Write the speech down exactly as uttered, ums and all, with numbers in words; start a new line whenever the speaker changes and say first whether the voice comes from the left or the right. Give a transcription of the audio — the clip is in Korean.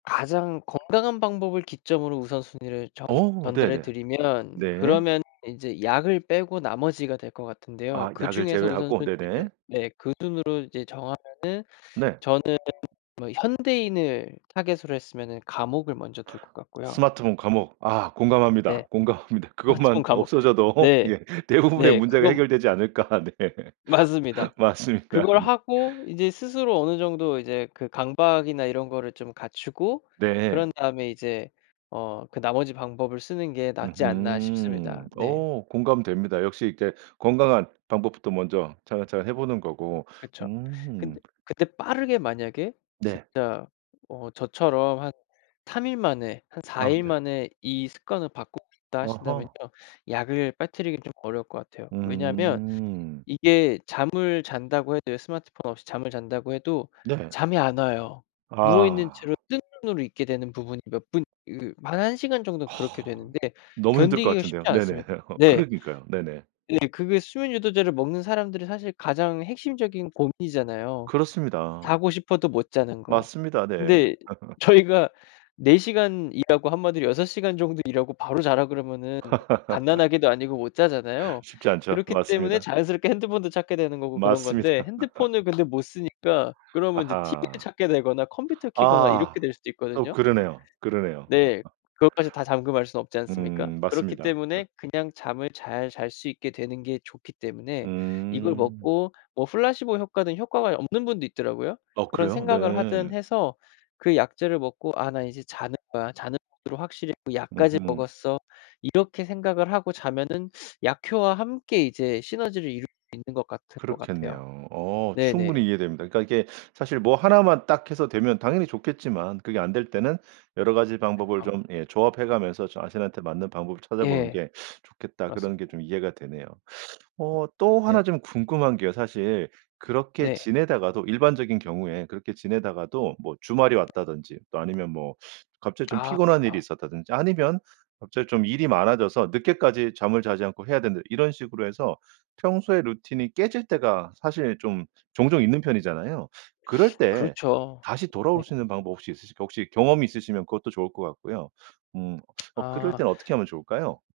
left: 가장 건강한 방법을 기점으로 우선순위를 정
right: 어
left: 전달해
right: 네네.
left: 드리면
right: 네.
left: 그러면 인제 약을 빼고 나머지가 될 것 같은데요.
right: 아 약을
left: 그중에서
right: 제외하고.
left: 우선순위를
right: 네네.
left: 네 그 순으로 이제 정하면은
right: 네.
left: 저는 뭐 현대인을 타깃으로 했으면은 감옥을 먼저 둘 것 같고요.
right: 스마트폰 감옥 아
left: 네.
right: 공감합니다. 공감합니다.
left: 스마트폰
right: 그것만
left: 감옥.
right: 없어져도
left: 네.
right: 예 대부분의
left: 네
right: 문제가
left: 그건
right: 해결되지 않을까. 네
left: 맞습니다.
right: 맞습니다.
left: 그걸
right: 네.
left: 하고 인제 스스로 어느 정도 이제 그 강박이나 이런 거를 좀 갖추고 그런
right: 네.
left: 다음에 이제 어 그 '나머지 방법을 쓰는 게 낫지 않나.' 싶습니다.
right: 으흠.
left: 네.
right: 어 공감됩니다. 역시 이제 건강한 방법부터 먼저 차근차근 해 보는 거고.
left: 그쵸. 근데
right: 음.
left: 그때 빠르게 만약에
right: 네.
left: 진짜 어 저처럼 '한 삼 일 만에 한 사
right: 아
left: 일
right: 네.
left: 만에 이 습관을 바꾸고 싶다.' 하신다면요,
right: 어허.
left: 약을 빠뜨리기는 좀 어려울 것 같아요. 왜냐하면
right: 음.
left: 이게 잠을 잔다고 해도요 스마트폰 없이 잠을 잔다고 해도
right: 네.
left: 잠이 안 와요. 누워있는
right: 아.
left: 채로 뜬 눈으로 있게 되는 부분이 몇 분 이 한 한 시간 정도 그렇게
right: 아.
left: 되는데
right: 너무 힘들 것
left: 견디기가
right: 같은데요.
left: 쉽지
right: 네네
left: 않습니다. 네.
right: 그러니까요. 네네.
left: 예 그게 수면 유도제를 먹는 사람들이 사실 가장 핵심적인 고민이잖아요.
right: 그렇습니다.
left: 자고 싶어도 못 자는 거.
right: 맞습니다. 네.
left: 근데 저희가 "네 시간 일하고 한마디로 여섯 시간 정도 일하고 바로 자라." 그러면은 갓난 아기도 아니고 못 자잖아요.
right: 쉽지 않죠.
left: 그렇기 때문에
right: 맞습니다.
left: 자연스럽게 핸드폰도 찾게 되는 거고 그런 건데
right: 맞습니다.
left: 핸드폰을 근데 못 쓰니까 그러면 인제 티브이를
right: 아하.
left: 찾게 되거나 컴퓨터를 켜거나
right: 아.
left: 이렇게 될 수도
right: 또
left: 있거든요.
right: 그러네요. 그러네요.
left: 네. 그것까지 다 잠금할 순 없지 않습니까?
right: 음
left: 그렇기
right: 맞습니다. 어.
left: 때문에 그냥 잠을 잘 잘 수 있게 되는 게 좋기 때문에 이걸
right: 음.
left: 먹고 뭐 플라시보 효과는 효과가 없는 분도 있더라고요.
right: 어
left: 그런
right: 그래요?
left: 생각을 하든
right: 네.
left: 해서 그 약재를 먹고 '아 나 이제 자는 거야. 자는 모드로 확실히 약까지
right: 으흠.
left: 먹었어.' 이렇게 생각을 하고 자면은 약효와 함께 이제 시너지를 이룰 수 있는 것 같으 같을 것 같아요.
right: 그렇겠네요. 어 충분히
left: 네네.
right: 이해됩니다. 그러니까 이게 사실 뭐 하나 만 딱해서 되면 당연히 좋겠지만 그게 안 될 때는 여러 가지 방법을
left: 그쵸.
right: 좀 예 조합해 가면서 자신한테 맞는 방법을 찾아보는
left: 예.
right: 게 좋겠다 그런 게
left: 맞습니다.
right: 좀 이해가 되네요. 어 또 하나
left: 네.
right: 좀 궁금한 게요. 사실 그렇게
left: 네.
right: 지내다가도 일반적인 경우에 그렇게 지내다가도 뭐 주말이 왔다든지 또 아니면 뭐 갑자기 좀
left: 아.
right: 피곤한 일이
left: 파.
right: 있었다든지 아니면 갑자기 좀 일이 많아져서 늦게까지 잠을 자지 않고 해야 된다 이런 식으로 해서 평소에 루틴이 깨질 때가 사실 좀 종종 있는 편이잖아요. 그럴 때
left: 그렇죠.
right: 다시
left: 네.
right: 돌아올 수 있는 방법 혹시 있으실까요? 혹시 경험이 있으시면 그것도 좋을 것 같고요. 음 어 그럴
left: 아.
right: 땐 어떻게 하면 좋을까요?